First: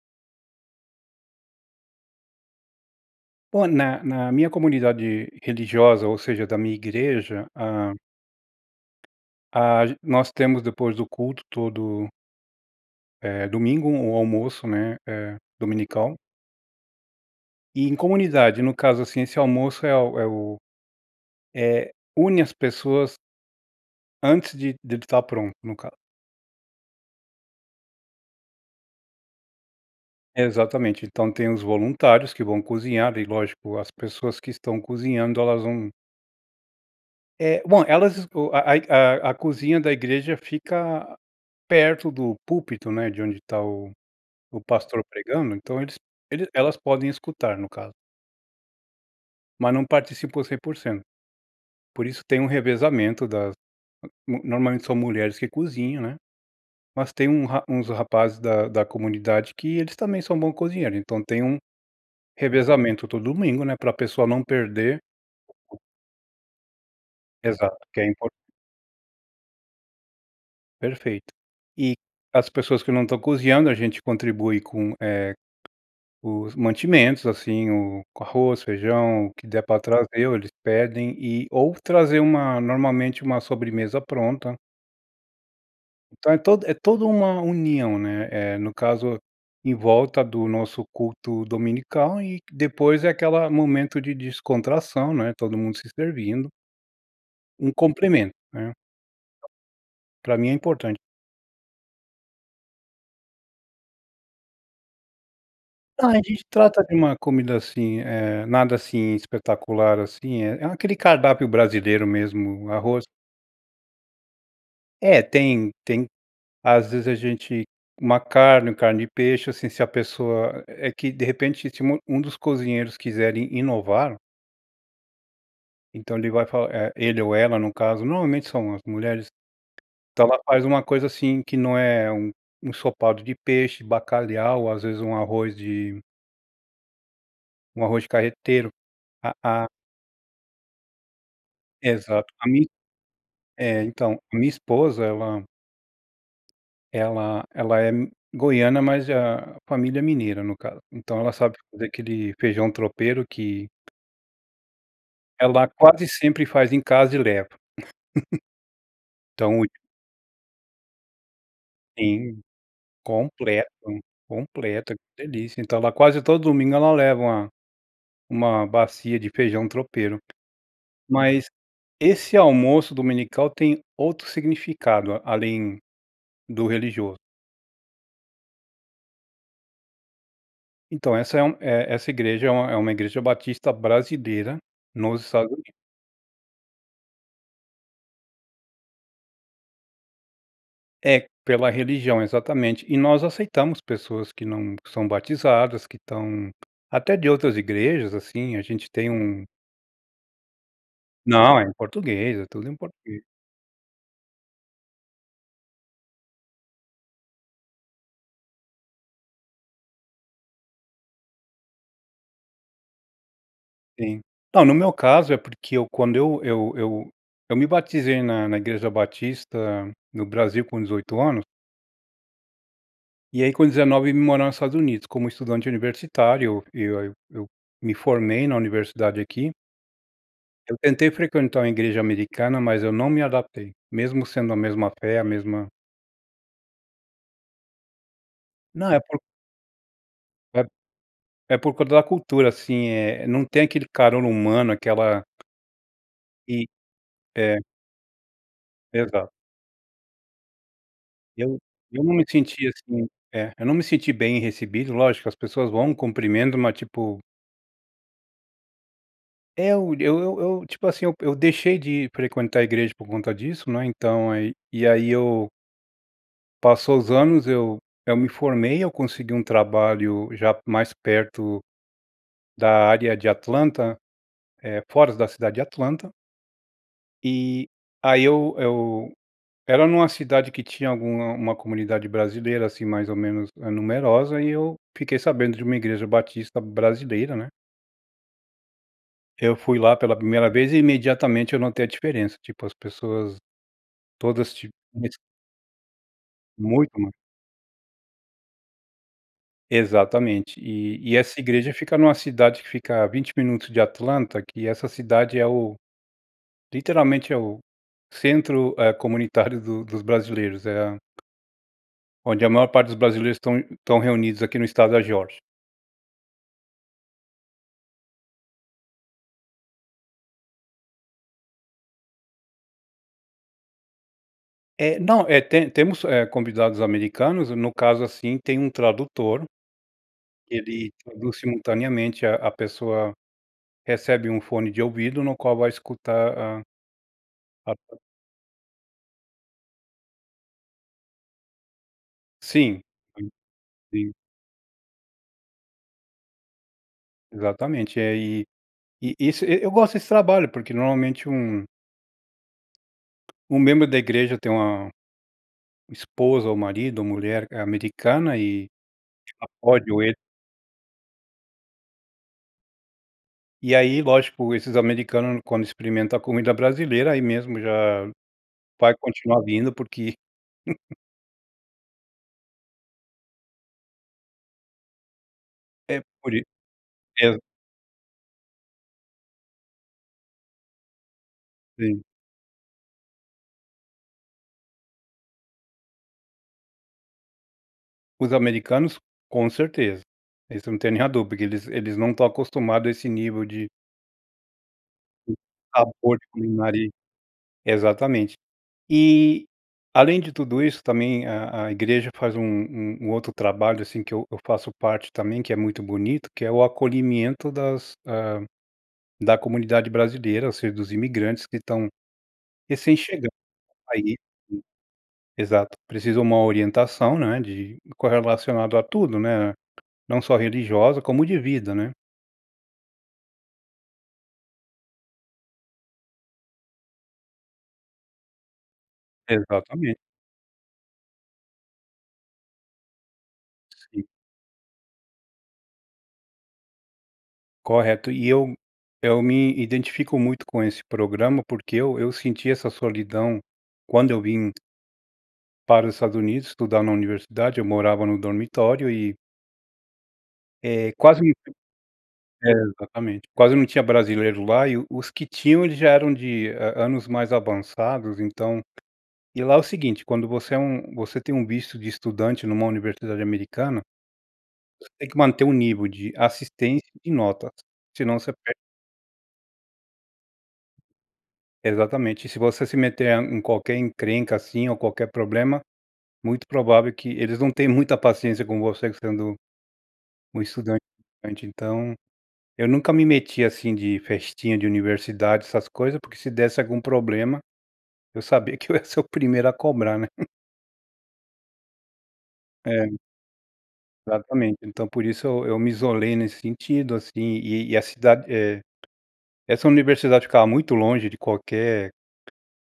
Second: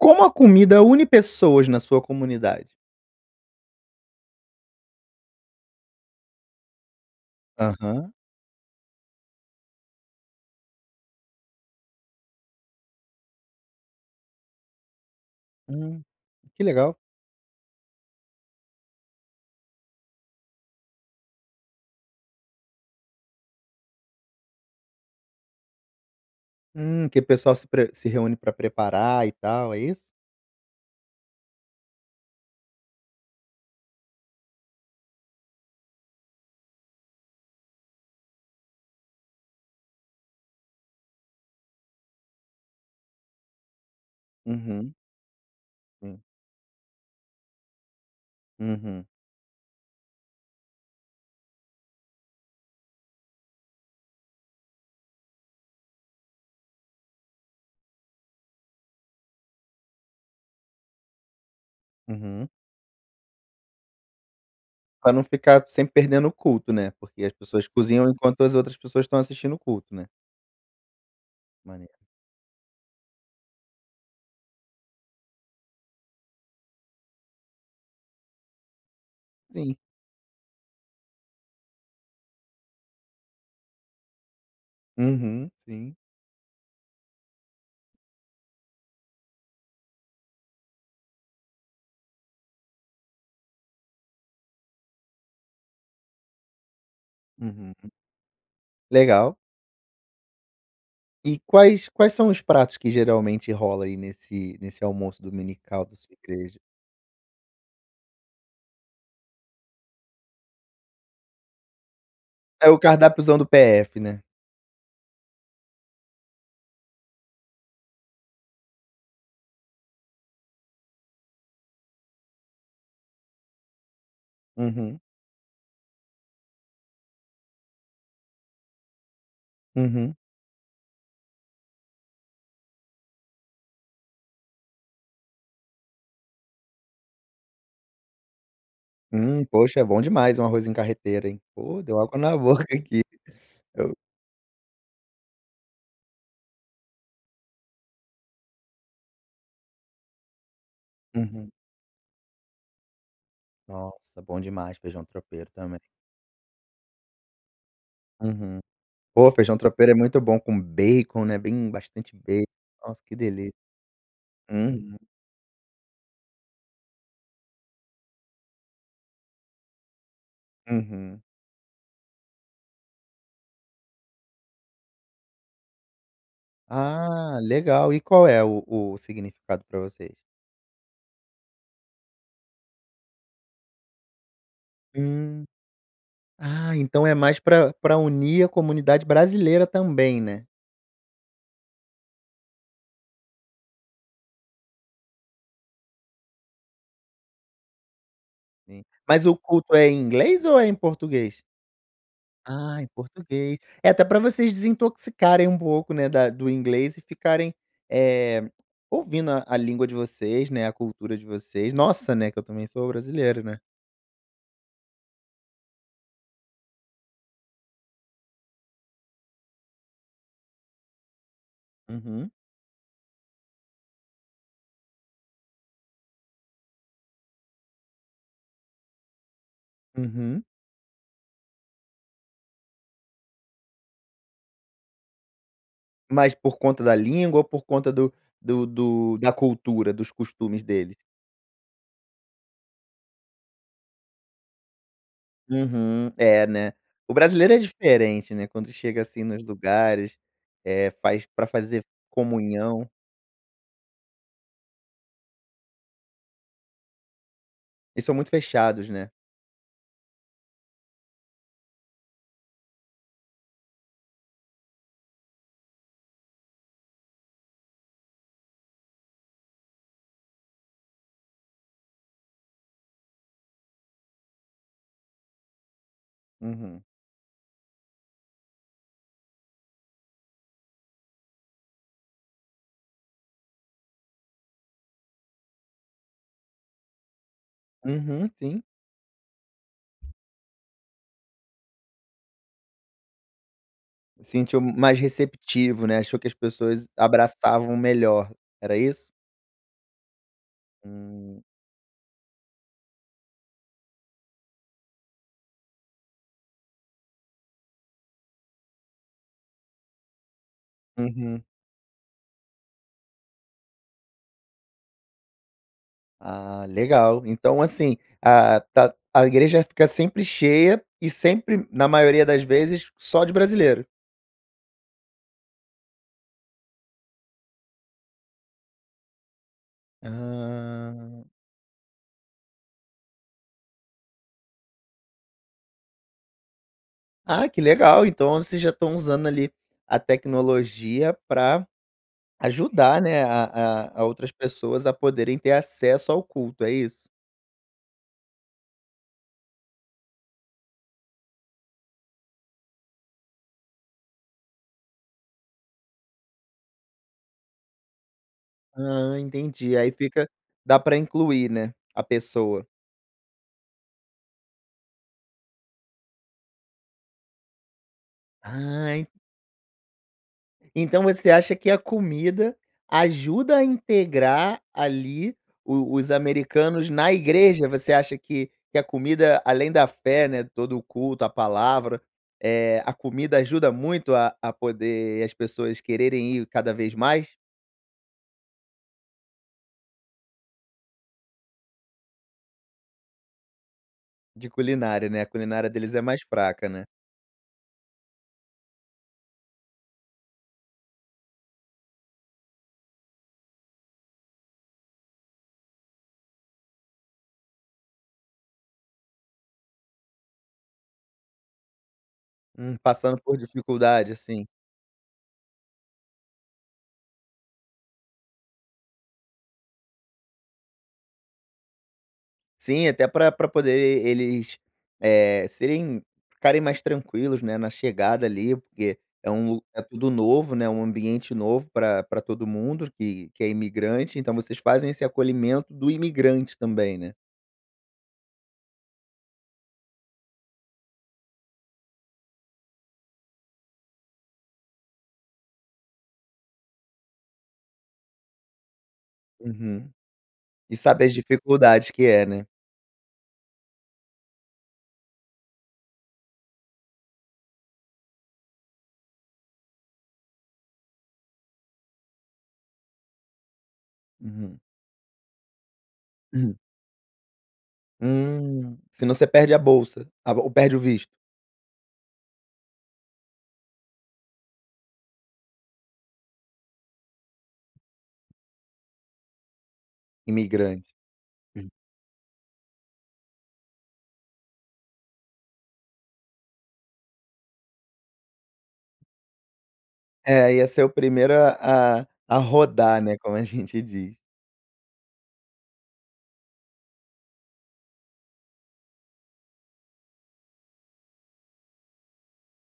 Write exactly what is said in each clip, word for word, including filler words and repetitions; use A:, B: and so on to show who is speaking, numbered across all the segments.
A: Como a comida une pessoas na sua comunidade?
B: Bom, na na minha comunidade religiosa, ou seja, da minha igreja, hã.
A: Aham.
B: Age nós temos depois do culto, todo eh, domingo, um almoço, né, eh,
A: Hum.
B: dominical.
A: Que legal.
B: E em comunidade, no caso assim, esse almoço é o é o é, une as pessoas antes de dele tá pronto, no caso.
A: Hum que o pessoal se pre se reúne para preparar e tal, é isso?
B: Exatamente. Então tem os voluntários que vão cozinhar, e lógico as pessoas que estão cozinhando elas vão É, bom, elas esco a ai a a cozinha da igreja fica perto do púlpito, né, de onde tá o o
A: Uhum.
B: pastor pregando, então eles
A: Hum.
B: elas podem escutar, no caso.
A: Uhum.
B: Mas não participam cem por cento. Por isso tem um revezamento das no normalmente são mulheres que cozinham, né? Mas tem um ra uns rapazes da da comunidade que eles também são bom cozinheiro. Então tem um
A: Uhum.
B: revezamento todo domingo, né? Pra pessoa não perder
A: Pra não ficar sempre perdendo o culto, né, porque as pessoas
B: Exato que é
A: cozinham
B: impor
A: enquanto as outras pessoas estão assistindo o culto, né?
B: Perfeito. E,
A: Maneiro.
B: as pessoas que não estão cozinhando a gente contribui com, eh, os mantimentos, assim, o com arroz, feijão o que der
A: Sim.
B: pra trazer, ou eles pedem, e ou trazer uma normalmente uma sobremesa pronta.
A: Uhum, sim.
B: Então é todo é toda uma união, né, eh, no caso, em volta do nosso culto dominical e depois é aquela momento de descontração, né, todo mundo se servindo. Um
A: Uhum.
B: compremento, né.
A: Legal.
B: Pra mim é importante.
A: E quais quais são os pratos que geralmente rola aí nesse nesse almoço dominical da
B: A
A: sua
B: gente
A: igreja?
B: trata de uma comida, assim, eh, nada assim, eh, espetacular, assim, é é aquele cardápio brasileiro
A: É
B: mesmo
A: o
B: arroz
A: cardápiozão do PF, né?
B: É tem tem às vezes a gente uma carne, carne de peixe, assim, se a pessoa é que, de repente, se um dos cozinheiros quiserem inovar.
A: Uhum.
B: Então ele vai falar eh, ele ou ela no caso, normalmente são as mulheres,
A: Uhum.
B: então ela faz um coisa, assim, que não é um ensopado de peixe, bacalhau ou às vezes um arroz de arroz carreteiro, a
A: Hum,
B: a
A: poxa é bom demais um arrozinho carreteiro hein, pô deu água
B: Exato,
A: na
B: a
A: boca
B: min
A: aqui,
B: é
A: eu
B: então, a minha esposa ela ela ela é goiana mas a família mineira, no caso, então ela
A: Uhum.
B: sabe fazer aquele feijão tropeiro que
A: Nossa, bom demais feijão tropeiro
B: Ela
A: também.
B: quase sempre faz em casa e leva.
A: Uhum, pô, feijão
B: Então
A: tropeiro é muito bom com bacon, né, bem bastante
B: Sim
A: bacon, nossa, que delícia,
B: completo, completa,
A: uhum.
B: que delícia, então ela quase todo domingo ela leva uma uma bacia de feijão tropeiro,
A: Uhum.
B: mas, esse almoço dominical tem outro significado além do religioso.
A: Ah legal, e qual é o o significado pra vocês?
B: Então essa é uma é essa igreja é uma é uma igreja batista brasileira nos
A: Hum.
B: Estados Unidos.
A: Ah, então é mais para para unir a comunidade brasileira também, né?
B: É, pela religião, exatamente, e nós aceitamos pessoas que não são batizadas, que estão até de outras igrejas, assim, a
A: Sim,
B: gente tem
A: mas o
B: um
A: culto é em inglês ou é em português?
B: Não, é em português. É tudo em
A: Ah, em
B: português.
A: português, é até pra vocês desintoxicarem um pouco, né, da do inglês e ficarem, eh, ouvindo a a língua de vocês, né, a cultura de vocês. Nossa, né, que eu também sou brasileiro, né.
B: Sim. Não, no meu caso, é porque eu quando eu eu eu eu me batizei na na Igreja Batista no Brasil com dezoito anos.
A: Uhum.
B: E aí com dezenove eu vim morar nos Estados Unidos, como estudante universitário. Eu eu eu me formei na universidade aqui.
A: Uhum.
B: Eu tentei frequentar uma igreja americana, mas eu não me adaptei, mesmo sendo a mesma fé, a mesma
A: Mas por conta da língua ou por conta do do
B: Não é
A: do
B: por
A: da cultura, dos
B: É
A: costumes dele?
B: é por culpa da cultura, assim, eh, não tem aquele caror humano, aquela
A: Uhum, é,
B: E
A: né. O brasileiro é
B: é.
A: diferente, né, quando chega assim
B: Exato.
A: nos lugares, eh, faz pra
B: Eu
A: fazer
B: eu não me senti
A: comunhão.
B: assim é eu não me senti bem recebido. Lógico, as pessoas vão, cumprimentam, mas tipo
A: Eles são muito fechados, né?
B: É, o eu eu eu tipo assim, eu eu deixei de frequentar a igreja por conta disso, não é, então aí e aí eu passou os anos, eu eu me formei, eu consegui um trabalho já mais perto da área de Atlanta, eh, fora da cidade de Atlanta.
A: Uhum.
B: E, aí eu eu era numa cidade que tinha alguma uma comunidade brasileira, assim, mais ou menos numerosa, eh, e eu fiquei sabendo de uma igreja batista brasileira, né.
A: Uhum, sim.
B: Eu fui lá pela primeira vez e imediatamente eu notei a diferença. Tipo as pessoas todas
A: Sentiu
B: tipo
A: mais
B: [unintelligible]
A: receptivo, né, achou que as pessoas
B: Muito mais.
A: abraçavam melhor, era isso?
B: Exatamente. E e essa
A: Hum.
B: igreja fica numa cidade que fica a vinte minutos de Atlanta, que essa cidade é o literalmente, é o centro, eh, comunitário do dos brasileiros, é a
A: Uhum.
B: onde a maior parte dos brasileiros estão estão reunidos aqui no estado da Geórgia.
A: Ah, legal, então assim, a tá a igreja fica sempre cheia e sempre, na maioria das vezes, só de brasileiro.
B: É não é te temos, eh, convidados americanos, no caso assim, tem um tradutor, ele
A: Hã.
B: traduz simultaneamente a a pessoa recebe um fone de ouvido no qual vai escutar a
A: Ah que
B: [unintelligible]
A: legal, então vocês já estão usando, ali, a tecnologia pra
B: Sim,
A: ajudar, né,
B: sim,
A: a a a
B: sim.
A: outras pessoas a poderem ter acesso ao culto, é isso?
B: Exatamente, é e e isso eu gosto desse trabalho, porque normalmente um um membro da igreja tem uma uma esposa, ou marido, ou mulher, eh, americana, ela
A: Hã, entendi,
B: pode
A: aí
B: ou ele
A: fica da pra incluir, né, a pessoa.
B: E aí, lógico, esses americanos quando experimentam a comida brasileira, aí mesmo já
A: Ah,
B: vai
A: en
B: continuar vindo porque
A: então você acha que a comida ajuda a integrar, ali, o
B: É
A: os
B: por is
A: americanos na
B: é.
A: igreja? Você acha que que a comida, além da fé, né, todo o culto, a palavra,
B: Sim.
A: eh, a comida ajuda muito a a poder as pessoas quererem ir cada vez mais?
B: Os americanos, com certeza. Isso não tem nem a duvida, porque eles eles não estão acostumado a esse nível de
A: De culinária, né, a culinária deles é
B: Sabor
A: mais
B: de comer
A: fraca, né?
B: ali. Exatamente. E além de tudo isso também a a igreja faz um um outro trabalho, assim que eu eu faço parte também, que é muito bonito, que é o acolhimento das hã, da comunidade brasileira ou seja dos imigrantes que estão
A: Hum,
B: recém
A: passando
B: chegando,
A: por dificuldade,
B: aí
A: assim.
B: Exato, precisa uma orientação, né, de correlacionado a tudo, né, não só religiosa como de vida, né?
A: Sim, até pra pra poder eles, eh, serem ficarem mais tranquilos, né, na chegada ali. Porque é um
B: Exatamente.
A: tudo novo, né, um ambiente novo pra pra todo mundo, que que é
B: Sim.
A: imigrante. Então, vocês fazem esse acolhimento do imigrante também, né?
B: Correto. E eu eu me identifico muito, com esse programa, porque eu eu senti essa solidão quando eu vim para os Estados Unidos, estudar na universidade, eu morava no dormitório e
A: Uhum, e
B: É
A: sabe as
B: quase
A: dificuldade que é, né?
B: É exatamente. Quase não tinha brasileiro lá e os que tinham eles já eram de an anos mais avançados. Então E lá é o seguinte, quando você é um você tem um visto de estudante numa universidade americana
A: Hum.
B: você tem que manter o nível de assistência e de notas, senão você perde
A: Hum, se não você perde a bolsa, a ou perde o visto?
B: É exatamente. Se você se meter em qualquer encrenca assim, ou qualquer problema. Muito provável que eles não tem muita paciência com você sendo um estudante.
A: Imigrante.
B: Então, eu nunca me meti, assim, de festinha de universidade, essas coisas. Porque se desse algum problema, eu sabia que eu ia ser o primeiro a cobrar, né.
A: É, ia ser o primeiro a a a
B: É.
A: rodar, né, como a gente diz.
B: Exatamente. Então, por isso eu eu me isolei nesse sentido assim, e e a cidade eh, essa universidade ficava muito longe de qualquer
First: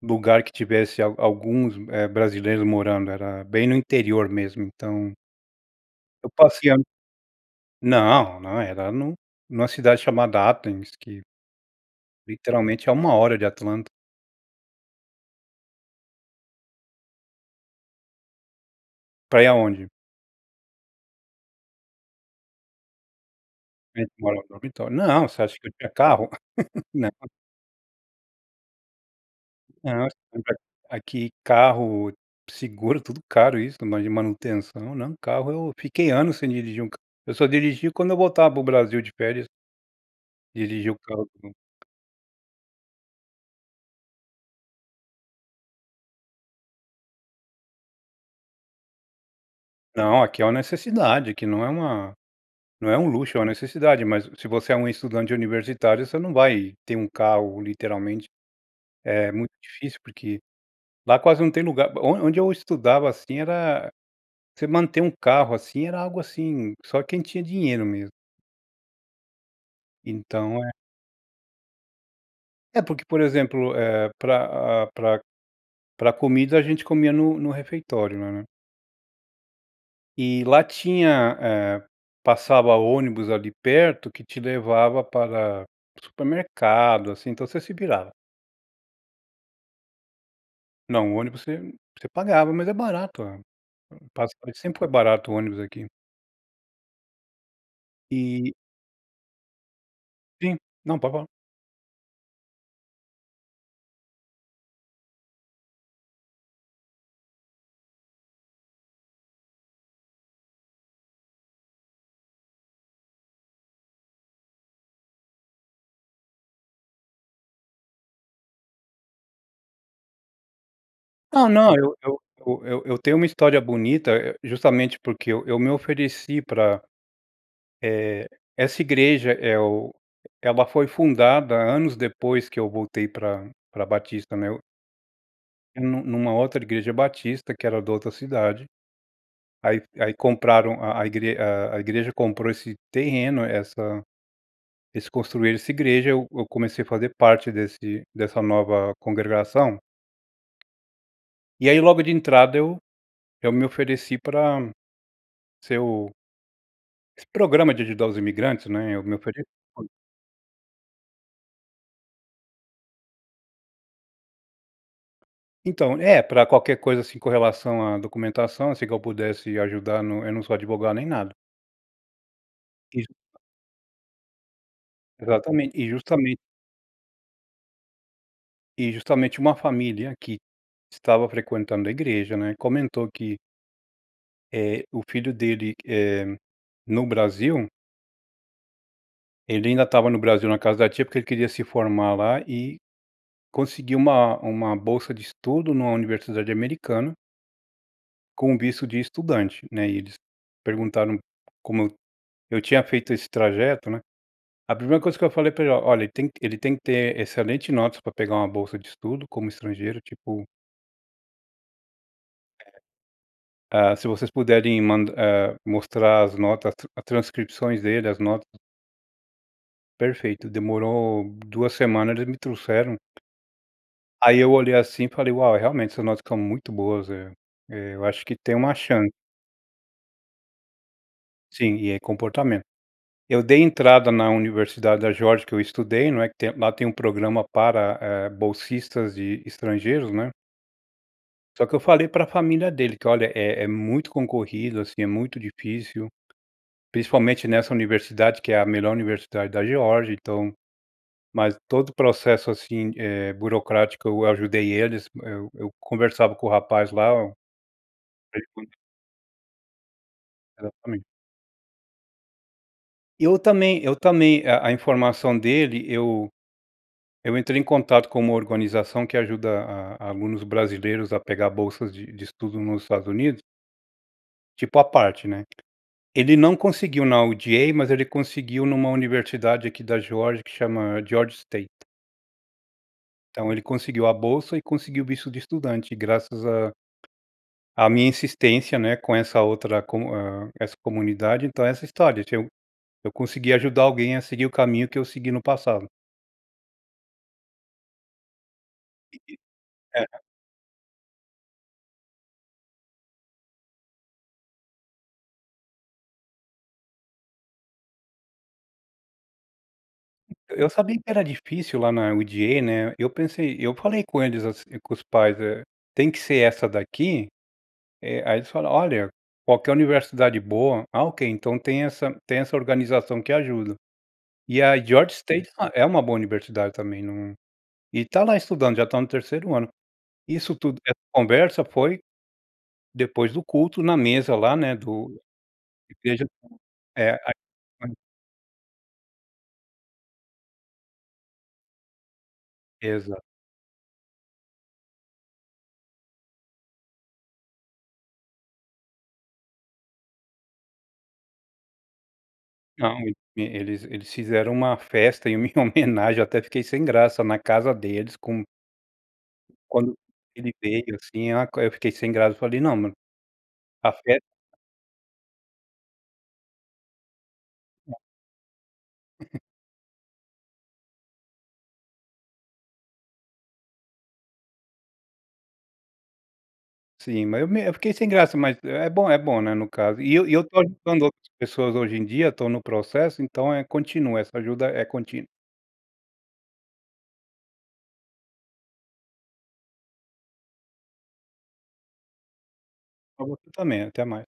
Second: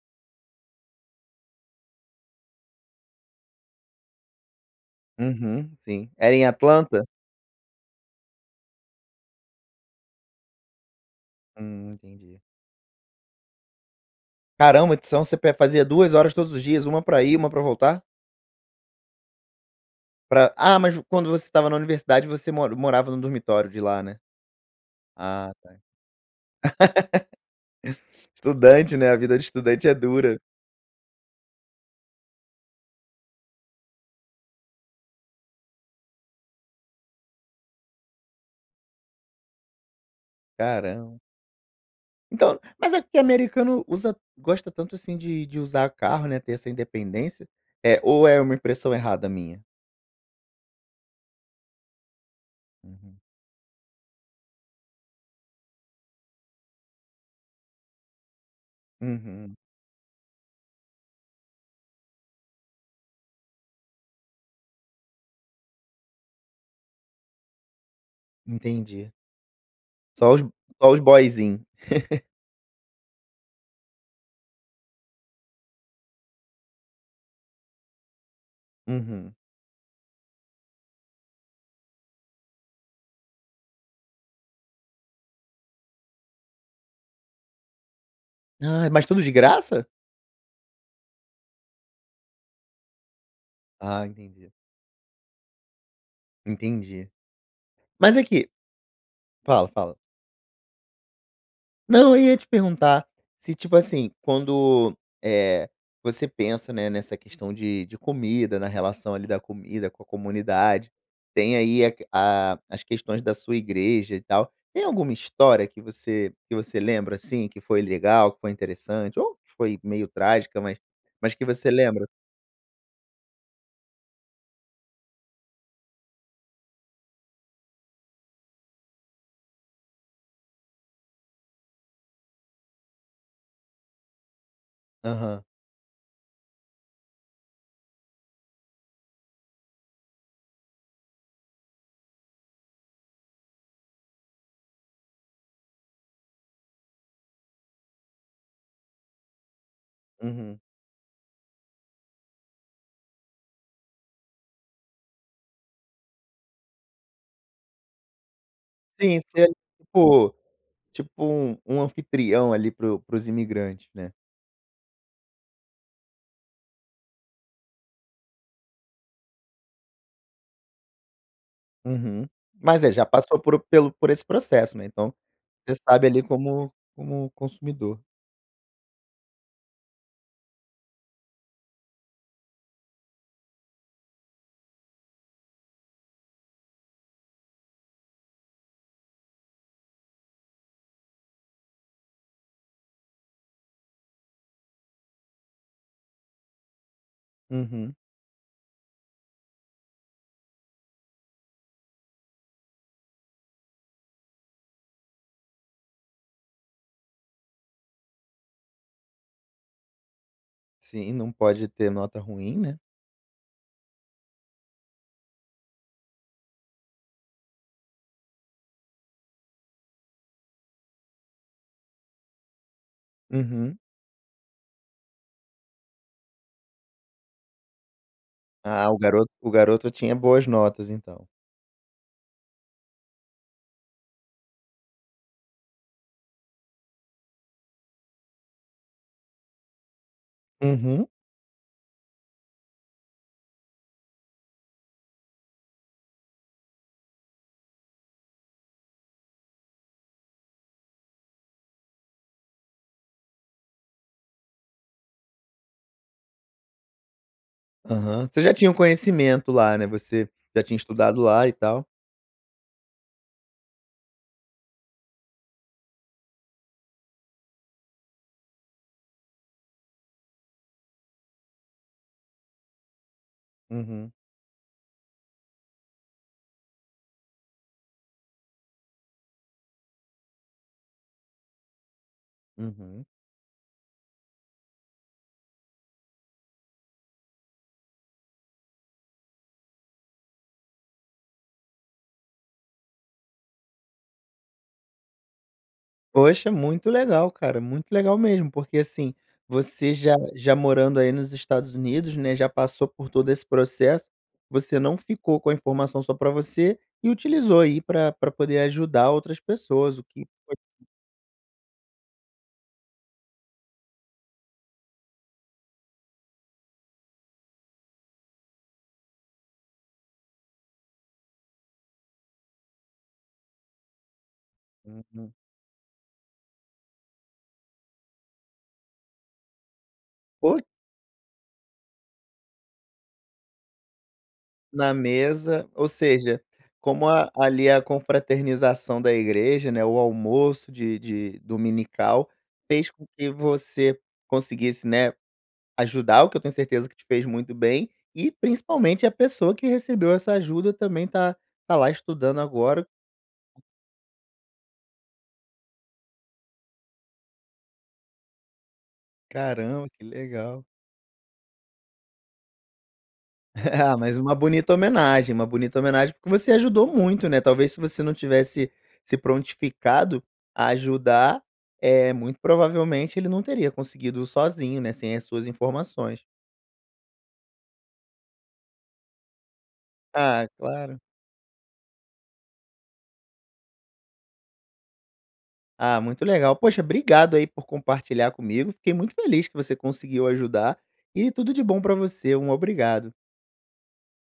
B: lugar que tivesse a alguns brasileiros morando, era bem no interior mesmo, então
A: Uhum, sim,
B: Eu
A: é em
B: passei
A: Atlanta?
B: Não, não era no numa cidade chamada Athens que
A: Hum, entendi.
B: Literalmente a uma hora de Atlanta.
A: Caramba. Itsão, você pe fazia duas horas todos os dias, uma pra ir e uma pra voltar?
B: Pra ir aonde?
A: Pra ah, mas quando você estava na universidade você mora morava no dormitório de
B: A
A: lá,
B: gente
A: né?
B: morava em dormitório. Não, você
A: Ah
B: acha que eu
A: tá.
B: tinha carro? Não.
A: Estudante, né? A vida de estudante é
B: Não, esse
A: dura.
B: negócio de aqui carro, seguro, tudo caro isso, mais de manutenção não carro eu fiquei anos sem dirigir um carro. Eu só dirigia quando eu voltava para o Brasil de férias. Dirigir o
A: Caram
B: carro [unintelligible]
A: Então, mas aqui americano usa gosta tanto assim de de usar carro, né, ter essa Independência, eh, ou é uma impressão errada minha?
B: Não, aqui é uma necessidade, aqui não é uma não é um
A: Uhum.
B: luxo, é uma necessidade, mas se você é um estudante universitário você não vai ter um carro literalmente. É muito
A: Uhum.
B: difícil porque lá quase não tem lugar o onde eu estudava assim, era você manter um carro, assim, era algo, assim, só quem tinha dinheiro mesmo.
A: Entendi. Só os
B: Então é
A: só os boyzin.
B: É porque, por exemplo, é pra a pra pra comida a gente comia no no refeitório, lá né.
A: Uhum.
B: Eh, lá tinha hã, passava ônibus ali perto, que te levava para o supermercado, assim. Então, você se virava.
A: Ah, mas tudo de graça?
B: Não, o ônibus você você pagava. Mas é barato, a
A: Ah, entendi.
B: passagem sempre foi barato o ônibus aqui.
A: Entendi mas aqui
B: E
A: fala, fala.
B: Sim, não, pode falar.
A: Não eu ia te perguntar se, tipo assim, quando, eh, você pensa né nessa questão de de comida, na relação ali da comida com a comunidade, tem aí a que a as questões da sua igreja e tal. Tem alguma história que você que você lembra assim que foi legal, que foi interessante ou que foi meio trágica, mas mas que
B: Não,
A: você
B: não. Eu
A: lembra?
B: eu eu eu tenho uma história bonita, eh, justamente, porque eu eu me ofereci pra, eh, essa igreja. É o ela foi fundada anos depois que eu voltei pra pra Batista, né.
A: Aham.
B: Ia num num numa outra igreja Batista, que era da outra cidade. Aí aí, compraram a a igre a a igreja comprou esse terreno, essa Eles construíram essa igreja, eu eu comecei a fazer parte desse dessa nova congregação.
A: Uhum.
B: E aí, logo de entrada eu eu me ofereci pra ser o Esse programa de ajudar os imigrantes, né? Eu me
A: Sim, você
B: ofere.
A: era
B: [unintelligible]
A: tipo tipo um tipo um anfitrião ali pro pros imigrantes, né?
B: Então é pra qualquer coisa, assim, com relação à documentação, assim, que eu pudesse ajudar no eu não sou advogado nem nada.
A: Uhum. Mas aí já
B: Exa
A: passou por pelo por esse processo, né, então,
B: Exatamente
A: você
B: e
A: sabe ali
B: justamente
A: como como consumidor.
B: E justamente uma família que estava frequentando a igreja, né, comentou que eh, o filho dele, eh, no Brasil. Ele ainda estava no Brasil na casa da tia porque ele queria se formar lá e, conseguir uma uma bolsa de estudo numa universidade americana
A: Uhum.
B: com o visto de estudante, né, e eles perguntaram como eu eu tinha feito esse trajeto, né, a primeira coisa que eu falei para ele: "Olha ele tem ele tem que ter excelente notas para pegar uma bolsa de estudo como estrangeiro, tipo"
A: Sim, não pode ter nota ruim, né.
B: É. Hã, se vocês puderem mandar, hã, mostrar as notas a trans as transcrições dele, as notas. Perfeito demorou duas semanas e eles me trouxeram.
A: Uhum.
B: Aí eu olhei assim e falei: "Uau realmente, essa nota fica muito boas", é é eu acho que tem uma
A: Ah o
B: chan
A: garoto o garoto tinha boas notas então.
B: Sim, e é comportamento. Eu dei entrada na Universidade da Geórgia que eu estudei, não é, que tem lá tem um programa para, eh, bolsistas e estrangeiros, né.
A: Uhum.
B: Só que eu falei para família dele que, olha é é muito concorrido, assim, é muito difícil. Principalmente nessa Universidade, que é a melhor Universidade da Georgia então mas todo o processo, assim, eh, burocrático eu ajudei eles, eu eu conversava com o rapaz lá.
A: Aham, você já tinha um
B: [unintelligible]
A: conhecimento lá né, você já tinha
B: Exatamente.
A: estudado lá e tal.
B: E eu também eu também a a informação dele, eu eu entrei em contato com uma organização que ajuda a a alunos brasileiros a pegar bolsas de de estudo nos Estados Unidos.
A: Uhum.
B: Tipo à parte, né? Ele não conseguiu na UGA, mas ele conseguiu numa universidade aqui da Georgia, que chama Georgia State.
A: Uhum.
B: Então ele conseguiu a bolsa e conseguiu o visto de estudante, graças a a minha insistência, né, com essa outra com eh, essa comunidade, então essa história, eu ti eu consegui ajudar alguém a seguir o caminho que eu segui no passado.
A: Poxa, muito legal cara, muito legal mesmo. Porque, assim,
B: E
A: você
B: e
A: já
B: é.
A: já morando aí nos Estados Unidos, né, já passou por todo esse processo, você não ficou com a informação só para você e utilizou aí pra pra poder ajudar outras pessoas o que foi
B: Eu sabia que era difícil lá na UGA, né, eu pensei eu falei com eles, assim, com os pais, eh: "Tem que ser essa daqui?" Eh, aí eles falam: "Olha, qualquer universidade boa." Ah ok, então tem essa tem essa organização que ajuda. E a Georgia
A: Uhum.
B: State é uma boa universidade também num e tá lá estudando, já está no terceiro ano. Isso
A: Foi?
B: tudo, essa conversa foi depois do culto, na mesa lá, né,
A: Na
B: do
A: mesa, ou
B: igreja
A: seja,
B: [unintelligible]
A: como
B: é
A: a ali, a
B: [unintelligible]
A: confraternização da igreja, né, o almoço de de dominical, fez com
B: Exato.
A: que você conseguisse, né, ajudar, o que eu tenho certeza que te fez muito bem, e principalmente a pessoa que recebeu essa ajuda também tá tá lá estudando agora.
B: Não, ele eles fizeram uma festa em minha homenagem, até fiquei sem graça na casa deles com
A: Caramba,
B: Quando
A: que
B: ele
A: legal.
B: veio, assim, ah, eu fiquei sem graça, eu falei: "Não mano a
A: Ah, mais
B: fe
A: uma bonita homenagem, uma bonita homenagem, porque você ajudou muito, né, talvez se
B: [unintelligible]
A: você não tivesse se prontificado a ajudar, eh, muito provavelmente ele não teria conseguido sozinho, né, sem as suas informações.
B: Sim, mas eu me eu fiquei sem graça mas, é bom é bom, né, no caso, e eu e eu
A: Ah,
B: estou
A: claro.
B: ajudando outras pessoas hoje em dia, tô no processo então é continua, essa ajuda é contínua.
A: Ah, muito legal. Poxa, obrigado aí por compartilhar comigo. Fiquei muito feliz que você conseguiu ajudar. E tudo de bom pra você. Um obrigado.
B: Pra você também, até mais.